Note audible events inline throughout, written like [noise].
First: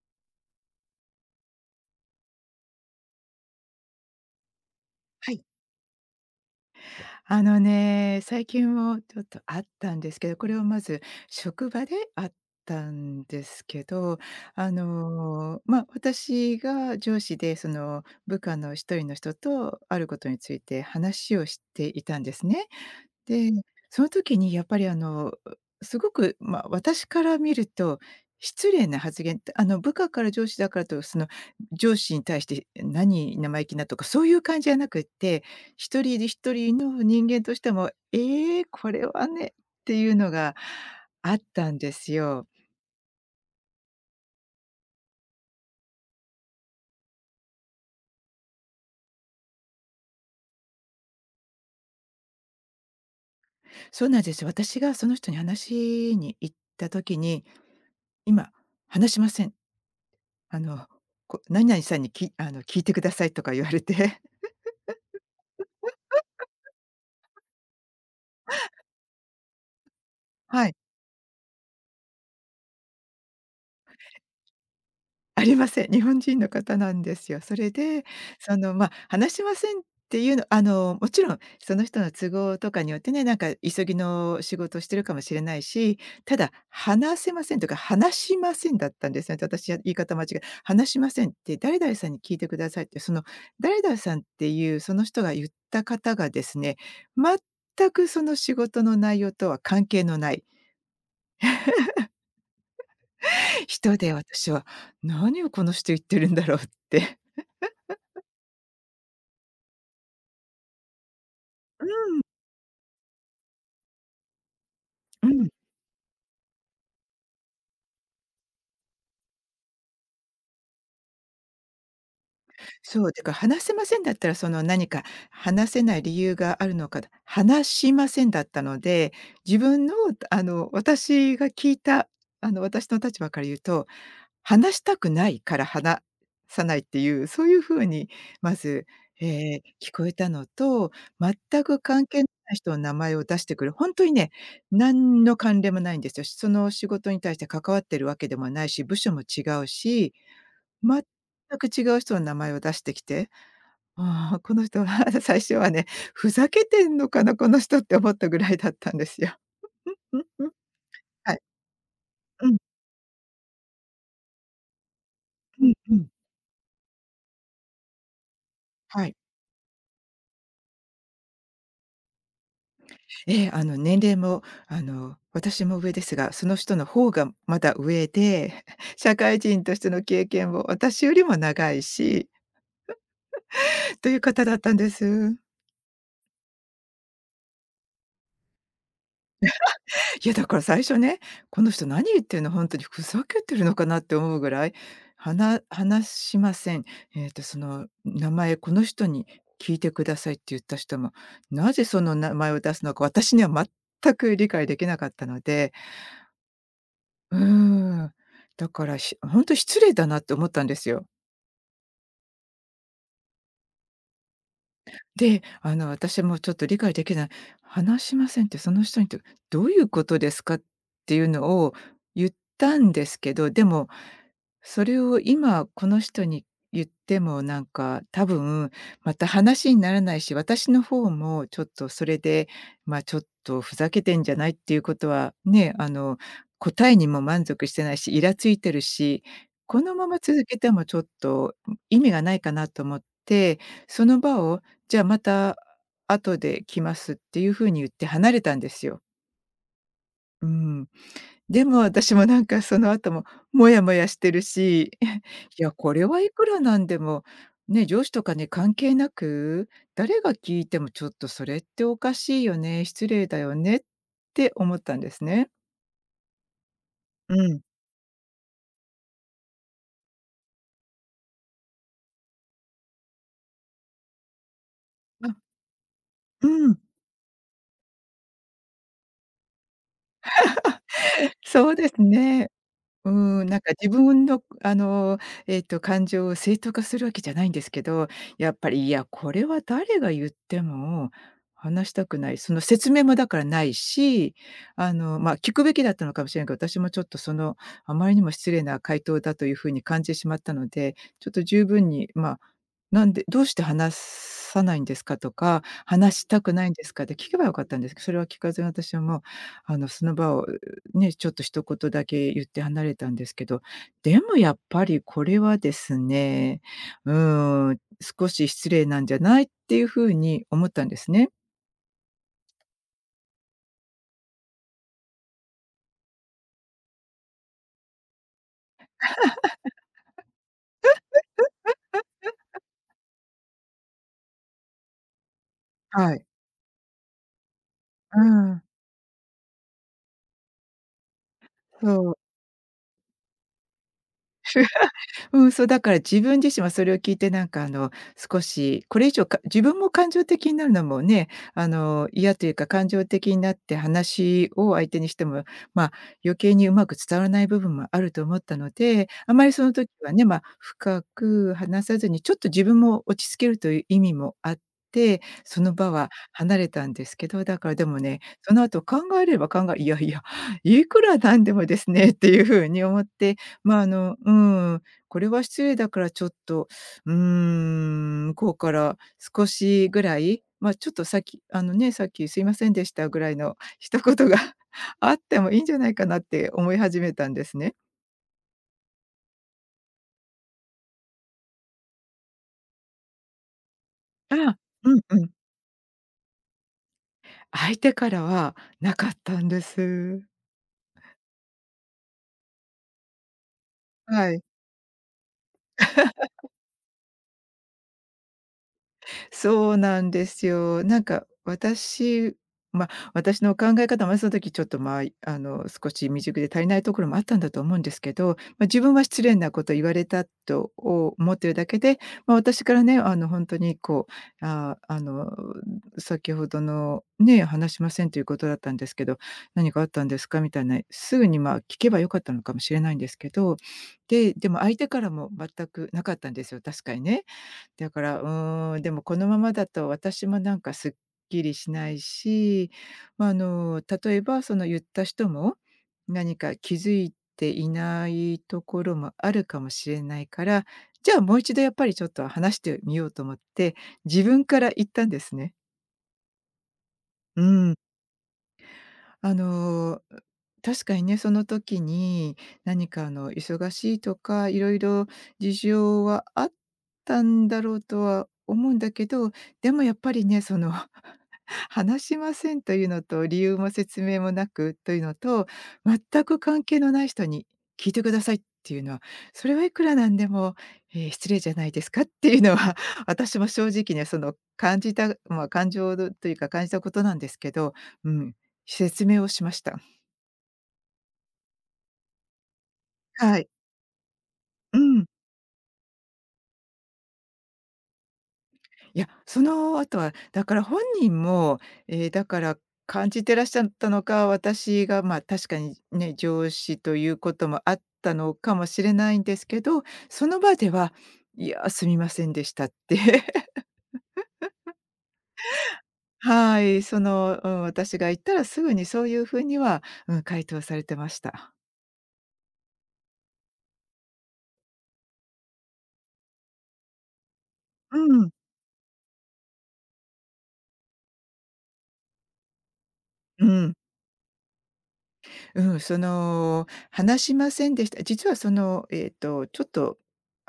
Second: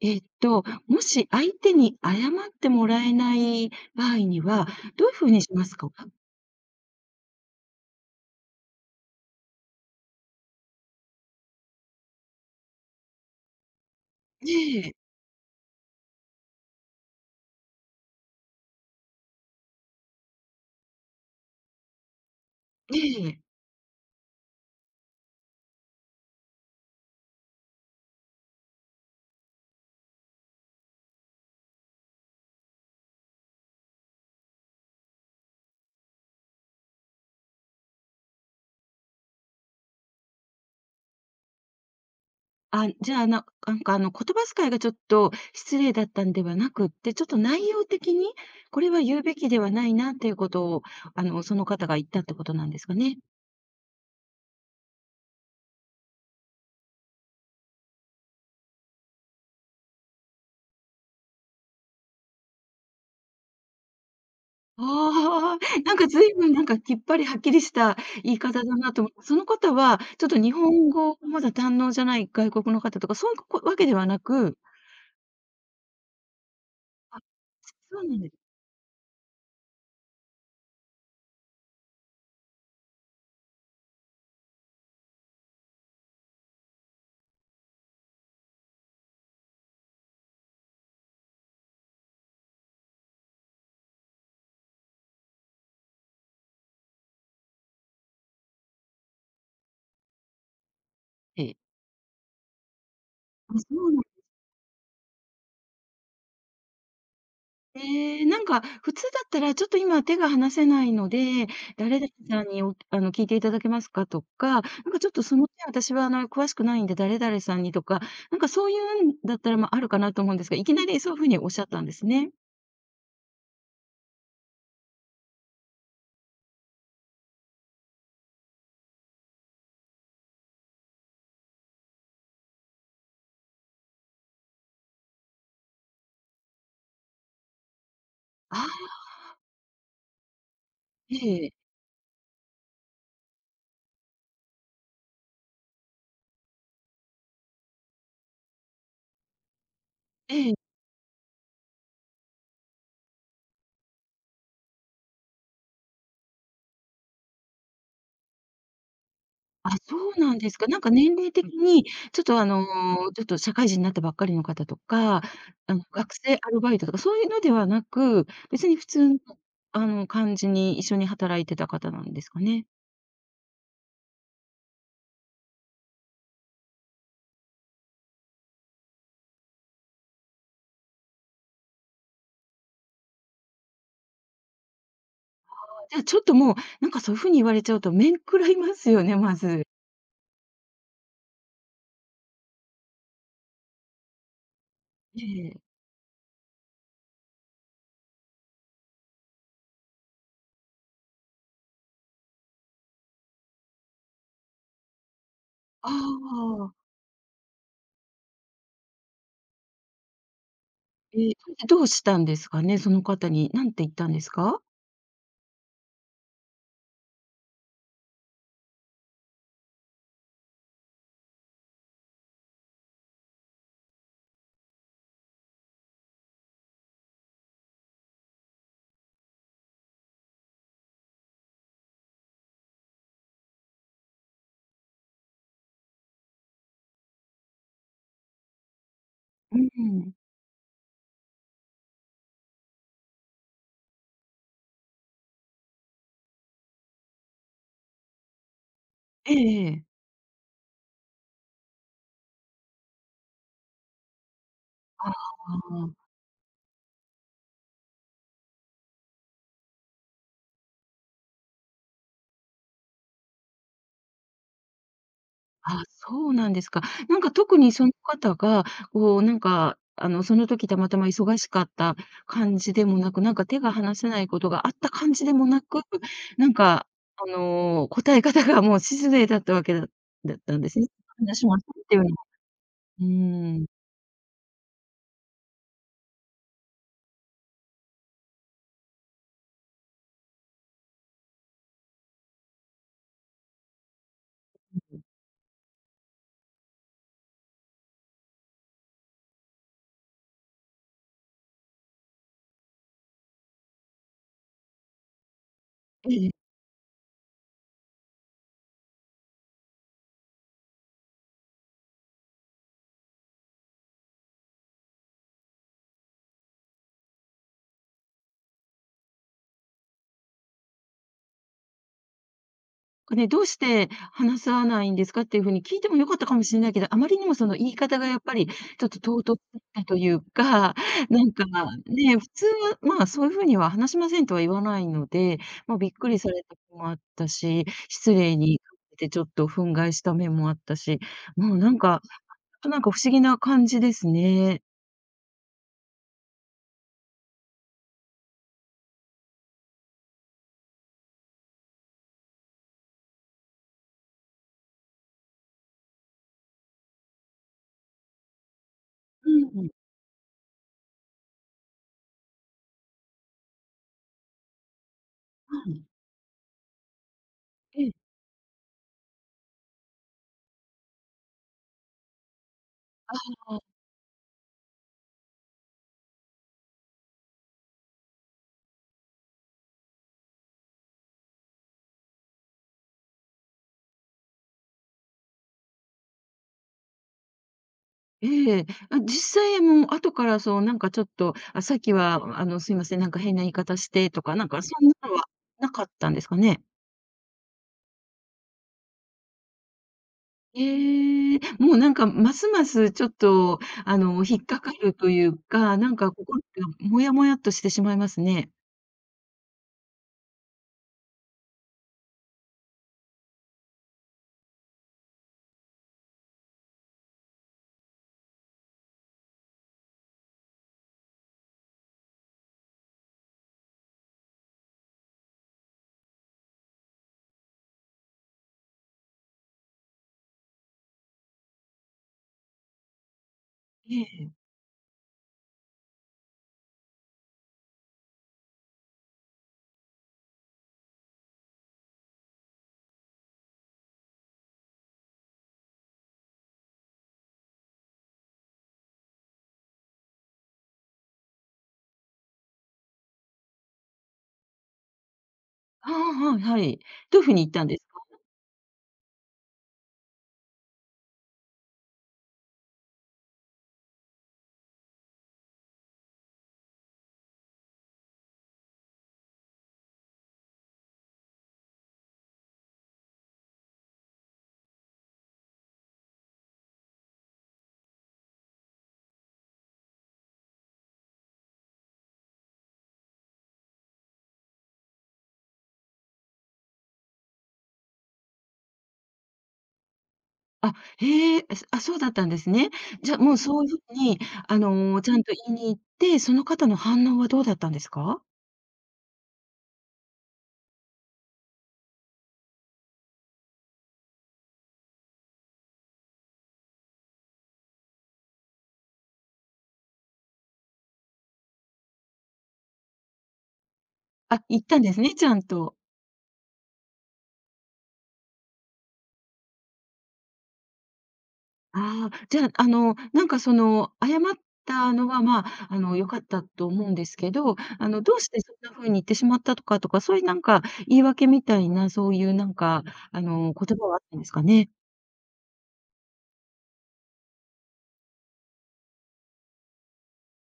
もし相手に謝ってもらえない場合には、どういうふうはにい。しますか？ね、最近もちょっとあったんですけど、これをまず職場であったんですけど、ええ、私が上司でその部下の一人の人とあることについて話をしていたんですね。ええ。で、その時にやっぱりすごく、私から見ると、失礼な発言って、部下から上司だからと、上司に対して、何生意気なとかそういう感じじゃなくって、一人で一人の人間としても、これはねっていうのがあったんですよ。あ、じゃあ、なんか言葉遣いがちょっと失礼だったんではなくって、ちょっと内容的に、これは言うべきではないなっていうことを、その方が言ったってことなんですかね？そうなんですよ。私がその人に話に行った時に、今話しません。あの、何々さんにきあの、聞いてくださいとか言われて、[laughs] ああ、[laughs] なんか随分なんかきっぱりはっきりした言い方だなと思って、その方はちょっと日はい。本語まだ堪能じゃない外国の方とか、そういうわけではなく。ありません。[laughs] 日本人の方なんであ、すよ。それそうで、なんです。話しませんっていうのもちろんその人の都合とかによってね、なんか急ぎの仕事をしてるかもしれないし、ただ話せませんとか、話しませんだったんですね。私は言い方間違え話しませんって誰々さんに聞いてくださいって、その誰々さんっていうその人が言った方がですね、全くその仕事の内容とは関係のないええ。あ、そう人なで、ん。私は、何をこの人言ってるんだろうって。なんか普通だったら、ちょっと今手が離せないので、誰々さんに聞いていただけますかとか、なんかちょっとうそのん。点私は詳しくないんで、誰々さんにとか、なんかそういうんだったら、ま、あるかなと思うんですが、いきなりそういう風におっしゃったんですね。そう、てか話せませんだったら、その何か話せない理由があるのか、話しませんだったので、自分の私が聞いた、私の立場から言うと、話したくないから話さないっていう、そういう風にまあず、あ、えー聞こえたのと、ええ、全く関係ない人の名前を出してくる、本当にね、何の関連もないんですよ。その仕事に対して関わってるわけでもないし、部署も違うし、ええ。全く違う人の名前を出してきてああ、この人は [laughs] 最初はね、ふざけてんのかな、この人って思ったぐらいだったんですよ。あ、そうんううなんんうでん。すか。なんか年齢はい。的に、ちょっとあうん、の、ちょっと社会人になったばっかりの方とか、うんうん。学生アルバイトとかそういうのではなく、別に普は通い。の、感じに一緒に働いてた方なんですかね。ええ、年齢も、私も上ですが、その人の方がまだ上で、[laughs] 社会人としての経験も私よりも長いし、という方だったんです。じゃあちょっともう、なんかそういう風に言われちゃうと面食らいますよね、まず。いや、だから最初ね、この人何言ってるの、本当にふざけてるのかなって思うぐらい、え話え。話しません。その名前、この人に聞いてくださいって言った人も、なぜその名前を出すのか、私には全く理解できなかったので、ああ、うーん、だから、本当失礼だなって思ったんですよ。ええ、それでどうしたんですかね、その方に。なんて言ったんですか？で、私もちょっと理解できない、話しませんってその人にどういうことですかっていうのを言ったんですけど、でもそれを今この人に言ってもなんか多分また話にならないし、私の方もちょっとそれで、まあ、ちょっとふざけてんじゃないっていうことは、ね、答えにも満足してないし、イラついてるし、うんこうのまん。ま続けてもちょっと、意味がないかなと思って、その場を、じゃあまた後で来ますっていう風に言って離れたんですよ。ええ、ええ。うん。でも私もなんかその後もモヤモヤしてるし、[laughs] あいや、これあ。はいくらなんでも、ね、上司とかに関係なく、誰が聞いてもちょっとそれっておかしいよね、失礼だよねって思ったんですね。あ、そうなんですか。なんかう特ん。にその方が、こうなんか、その時たまたま忙しかった感じでもなく、なんか手が離せないことがあった感じであ、もなく、なうんん、か、答え方がもう失礼だったわけだったんですね。話もそっそうたっでていすうのは。ね。ううーなんん。か自分の、感情を正当化するわけじゃないんですけど、やっぱり、いや、これは誰が言っても話したくない、その説明もだからないし、まあ、聞くべきだったのかもしれないけど、私もちょっとあまりにも失礼な回答だという風に感じてしまったので、ちょっと十分に、まあ、なんで「どうして話さないんですか？」とか「話したくないんですか？」って聞けばよかったんですけど、それは聞かずに私はもう、その場をね、ちょっと一言だけ言って離れたんですけど、でもやっぱりこれはですね、うーん、少し失礼なんじゃないっていう風に思ったんですね。ね、どうして話さないんですかっていうふうに聞いても良かったかもしれないけど、あまりにもその言い方がやっぱりちょっと唐突だったというか、[laughs] なんかね、普通は、まあ、そういうふうには話しませんとは言わないので、ま、びっくはりい。された子もあったし、失う礼にん、感じてちょっと憤慨した面もあったし、もうなんか、そう。なんか不思議な感じですね。うん、そう、だから自分自身はそれを聞いてなんか少しこれ以上か自分も感情的になるのもね、嫌というか感情的になって話を相手にしても、ま、あ余計にうまく伝わらない部分もあると思ったので、うあまりそん、うの時はね、深く話さずにちょっと自分も落ち着けるという意味もあって、そのん。場は離れたんですけど、だからでえもえ。ね、その後考えればいやいや、いくらなんでもですねっていう風に思って、ま、ああのうん、これは失礼だからちょっと、向こうから少しぐらい、ちょっとさっきすいませんでしたぐらいの [laughs] 一言が [laughs] あってもいいんじゃないかなって思い始めたんですね。ええ、あ、実際もう後からそうなんかちょっと、あ、さっきはあのすいません、なんか変な言い方してとか、なんあ、かそんうなんのうはん。なかったんですかね？相手からはなかったんです。ええ、もうなんかますますちょっとあのは引い。っかかるというか、なんか心がモヤモヤっとしてしまいますね。そうなんですよ。なんか私まあ、私の考え方もねその時ちょっと、まあ、少し未熟で足りないところもあったんだと思うんですけど、まあ、自分は失礼なこと言われたと思ってるだけで、まあ、私からね、本当にう、ああ、の、先ほどのね、話しませんということだったんですけど、何かあったんですかみたいな、すぐに、聞けばよかったのかもしれないんですけど、ええ。でも相手からも全くなかったんですよ、確かにね。だから、でもこのままだと私もなんかすっきりしないし、まあ、例えばその言った人も、何か気づいていないところもあるかもしれないから、じゃあもう一度やっぱりちょっと話してみようと思って、自分から言ったんですね。ああ、はいはい。どういう風うに言ったんん。ですか？あの、確かにね、その時に何か忙しいとか、いろいろ事情はあったんだろうとは思うんだけど、でもやっぱりね、その [laughs]、話しませんというのと、理由も説明もなくというのと、全く関係のない人に聞いてくださいっていうのは、それはいくらなんでも、失礼じゃないですかっていうのは [laughs]、私も正直ね、その感じたまあ、感情というか感じたことなんですけど、うん、説明をしました。あ、へえ、あ、あ、そうだったんですね。じゃ、もはうい。そういう風にうん。ちゃんと言いに行って、その方の反応はどうだったんですか？いや、その後は、だから本人も、だから感じてらっしゃったのか、私が、確かにね、上司ということもあったのかもしれないんですけど、その場では、いや、すみませんでしたって。[laughs] あ、行ったんですね、ちゃんと。はい、私が言ったらすぐにそういうふうには、回答されてました。ああ、じゃあ、なんかその、謝ったのは、まあ、良かったと思うんですけど、うどうん、してそんな風に言ってしまったとかとか、そういうなんか言い訳みたいな、そういうなんか、うん。言葉はあったんですかね？うん、話しませんでした。実はちょっと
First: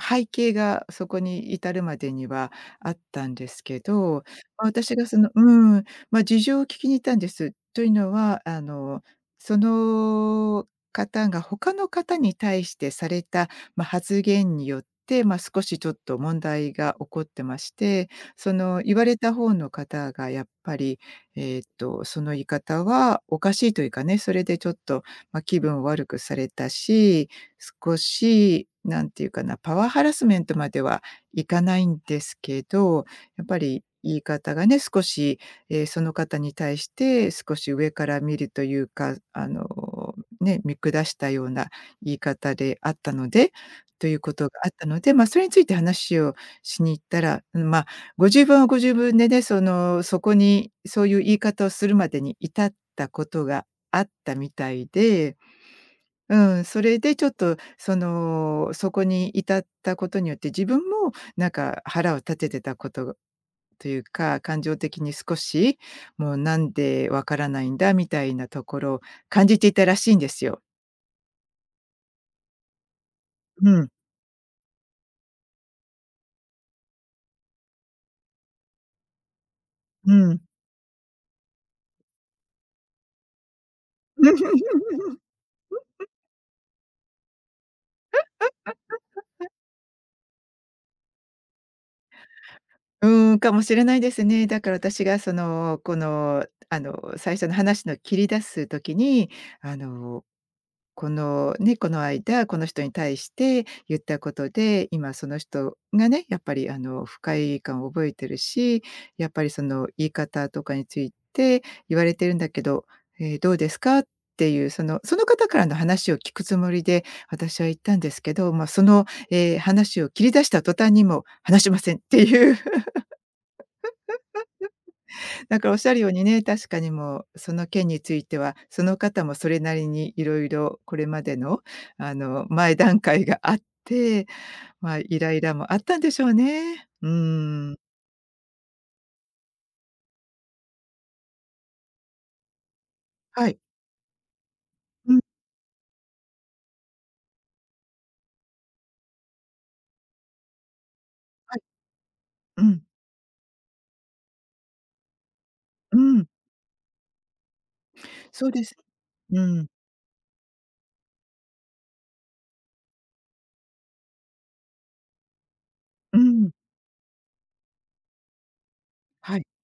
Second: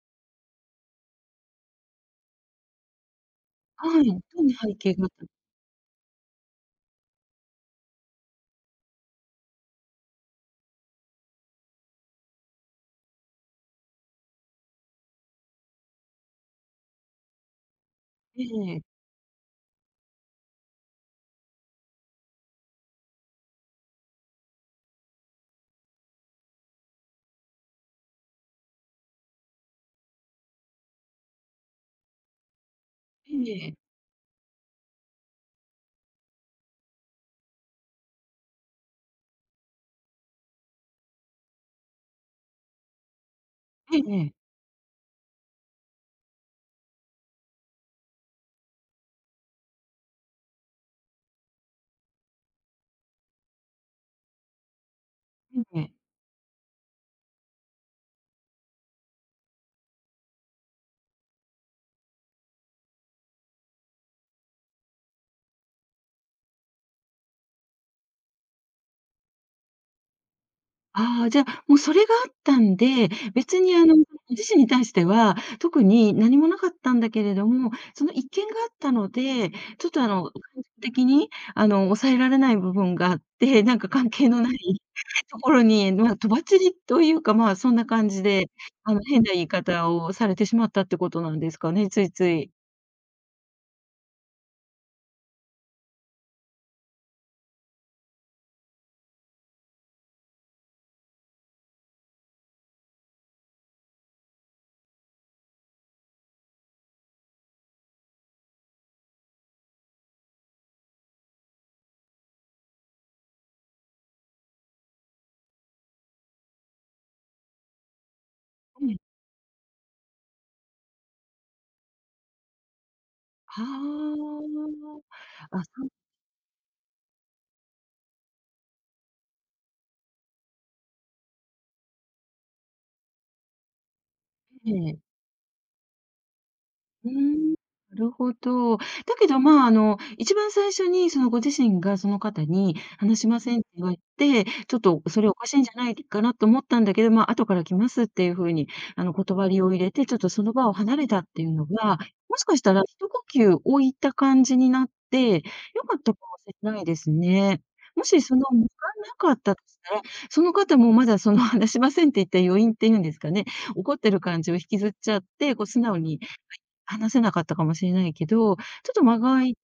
背景がそこに至るまでにはあったんですけはい、どど、んな背景私ががあっそた。の事情を聞きに行ったんです。というのは、その方が他の方に対してされた、発言によって、少しちょっと問題が起こってまして、えそのえ、言われた方の方がやっぱりその言い方はおかしいというかね、それでちょっと、気分を悪くされたし、少しなんていうかな、パワーハラスメントまではいかないんですけど、えやっえ、ぱええ、り言い方がね、少し、その方に対して少し上から見るというか、ね、見下したような言い方であったのでえというこえ、とがあったので、それについて話をしに行ったら、うん、ご自分はご自分でね、そこにそういう言い方をするまでに至ったことがあったみたいで、ええ。うん、それでちょっと、そこに至ったことによって、自分もなんか腹を立ててたことというか、感情的に少し、もうなんでわからないんだみたいなところを感じていたらしいんですよ。ああ、じゃあ、もうそれがあったんで、別うにん、ご自身に対しては、特に何もなかったんだけれども、その一件があったので、ちょっとう感ん。情的に、抑えられない部分があって、なんか関係のない [laughs] [laughs] ところに、まあ、とばっちりというか、まあ、そんな感じで、変な言い方をされてしまったってことなんですかね、ついつい。うーん、かもしれないですね。だから私がその、この、最初の話の切り出す時に、あの、このね、この間、この人に対して言ったことで、今その人がね、やっぱり不快感を覚えてるし、やっぱりその言い方とかについて言われてるんだけど、どうですかっていう、その方からの話を聞くつもりで、私は言ったんですけど、まあ、そうん。の、話を切り出した途端にも話しませんっていう。ああ。だあ、からそおっしう。ゃるようにね、確かにもうその件については、その方もそれなりにいろいろこれまでの、前段階があって、えまあ、え。イライラもあったんでしょうね。ううーん、ーん。なるほど。だけど、まあ、一番最初にそのご自身がその方に「話しまはせい。ん」って言われて、ちょっとうん、それおかしいんじゃないかなと思ったんだけど、まあ、後から来ますっていう風に、断りを入れて、ちょっとその場を離れたっていうはい。のが、もしかしうたらん、一呼吸置いた感じになって、良うかったかん。もしれないですね。もしそのそうで向かす。なかっうたとん、したら、その方もまだその話しませんって言った余韻っていうんですかね、怒ってる感じを引きずっちゃって、こう素直うにん。話せなかったかもしれないけど、ちょっと間がは空い。いて、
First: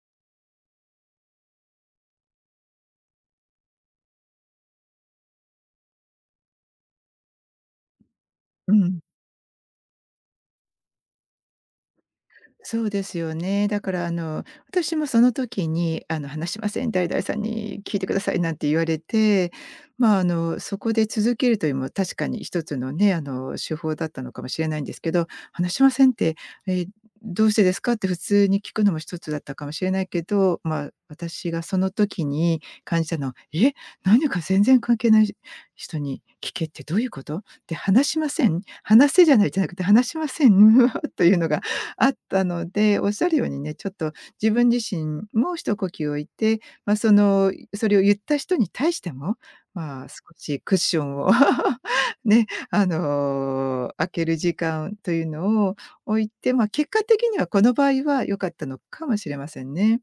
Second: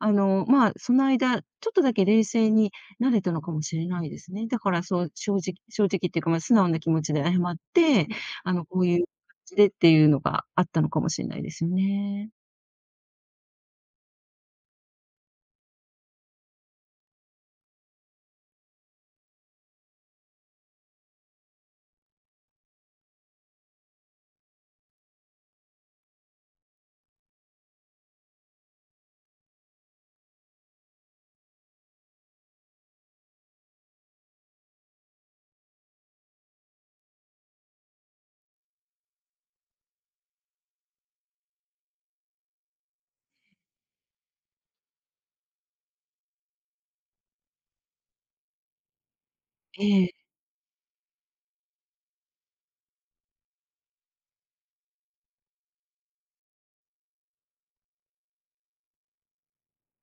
まあ、その間、ちょっとだけ冷静になれたのかもしれないですね。だからそう、正直っていうか、まあ、素直な気持ちで謝って、うこういん。う感じでっていうのがあったのかもしれないですよね。そうですよね。だからあの、私もその時にあの「話しません、誰々さんに聞いてください」なんて言われて、まあ、そこで続けるというのも確かに一つのね、手法だったのかもしれないんですけど、「話しませんって、え、どうしてですか？」って普通に聞くのも一つだったかもしれないけど、まあ、私がその時に感じたのは、「え、何か全然関係ない人に聞けってどういうこと？」で、「話しません」「話せ」じゃないじゃなくて「話しません」[laughs] というのがあったので、おっしゃるようにね、ちょっと自分自身も一呼吸置いて、まあ、その、それを言った人に対しても、えまあ、え。少しクッションを [laughs] ね、開ける時間というのを置いて、まあ、結果的にはこの場合は良かったのかもしれませんね。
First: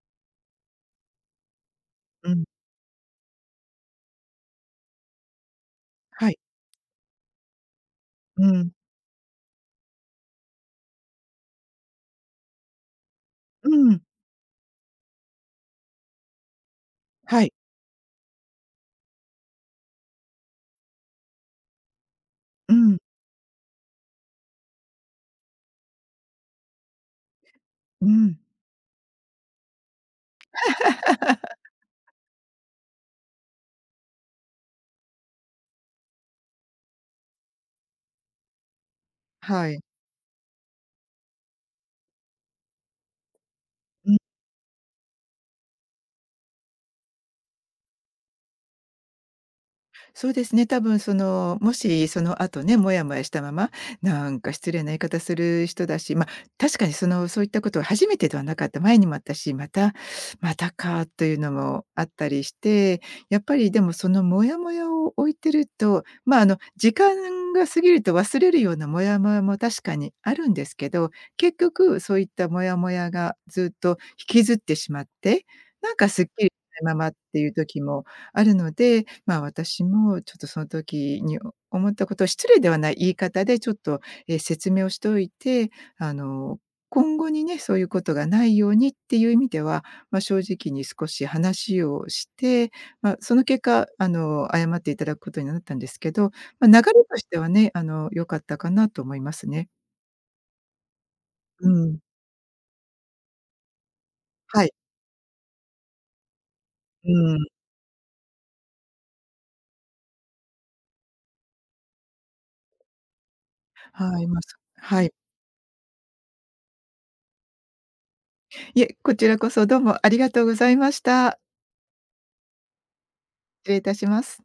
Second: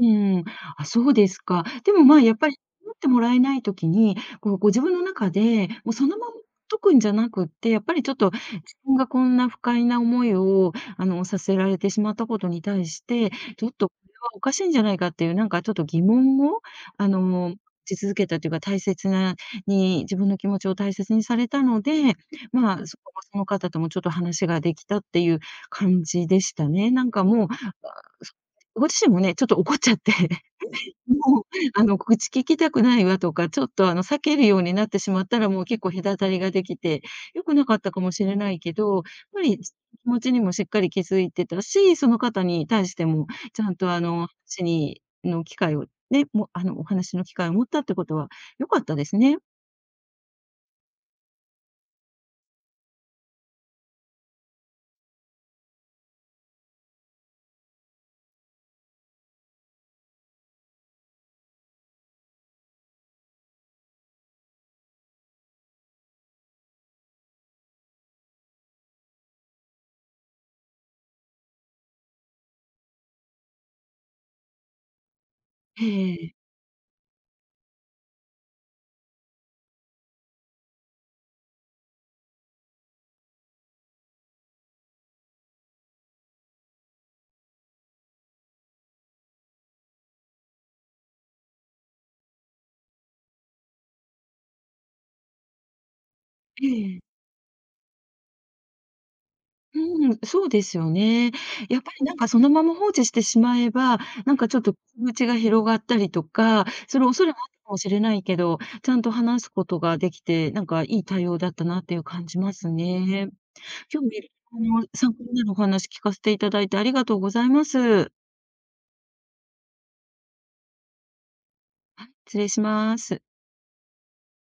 うん、あ、そうですか。でも、まあ、うやっん。ぱり思ってもらえないときに、こう、ご自分の中で、もうそのまはまい。解くんじゃなくって、やっぱりちょっと自うん。分がこんな不快な思いを、させられてしまったことに対して、ちょっうとこん。れはおかしいんじゃないかっていう、なんかちょっと疑問を、はい。持ち続けたというか、大切なに自分の気持ちを大切にされたので、うまあ、そん。こその方ともちょっと話ができたっていう感じでしたね。なんかもう、うん。ご自身もね、ちょっと怒っちゃって [laughs] もう、愚痴聞きたくないわとか、ちょっと、避けるようになってしまったら、もう結構隔たりができて、良くなかったかもしれないけど、やっぱり、気はい。持ちにもしっかり気づいてたし、その方に対しても、ちゃんと、話にの機会をね、もうあの、お話の機会を持ったってことは良かったですね。そうですね、多分その、もしその後ね、もやもやしたまま、なんか失礼な言い方する人だし、まあ、確かにその、そういったことは初めてではなかった、前にもあったし、またまたかというのもあったりして、やっぱりでもそのもやもやを置いてると、まあ、時間が過ぎると忘れるようなもやもやも確かにあるんですけど、結局そういったもやもやがずっと引きずってしまって、えなんかすっきえ。りしないままっていう時もあるので、まあ、私もちょっとその時に思ったことを失礼ではない言い方でちょっと、え、説明をしておいて、あの、今後にね、そういうことがないようにっていう意味では、まあ、正直に少し話をして、まあ、その結果、謝っていただくことになったんですけど、まあ、流れええ。としてはね、良かったかなと思いますね。うん、そうですよね。うやっぱん。りなんかそのまま放置してしまえば、なんかちょっはい。と口が広がったりとか、それう恐れもあん。ったかもしれないけど、ちゃんと話すことができて、なんかいい対応だったなっていう感じますね。今はい、日まあ、そもは参い。考になるお話聞かせていただいてありがとうございます。いえ、こちらこそどうもありがとうございました。失礼します。失礼いたします。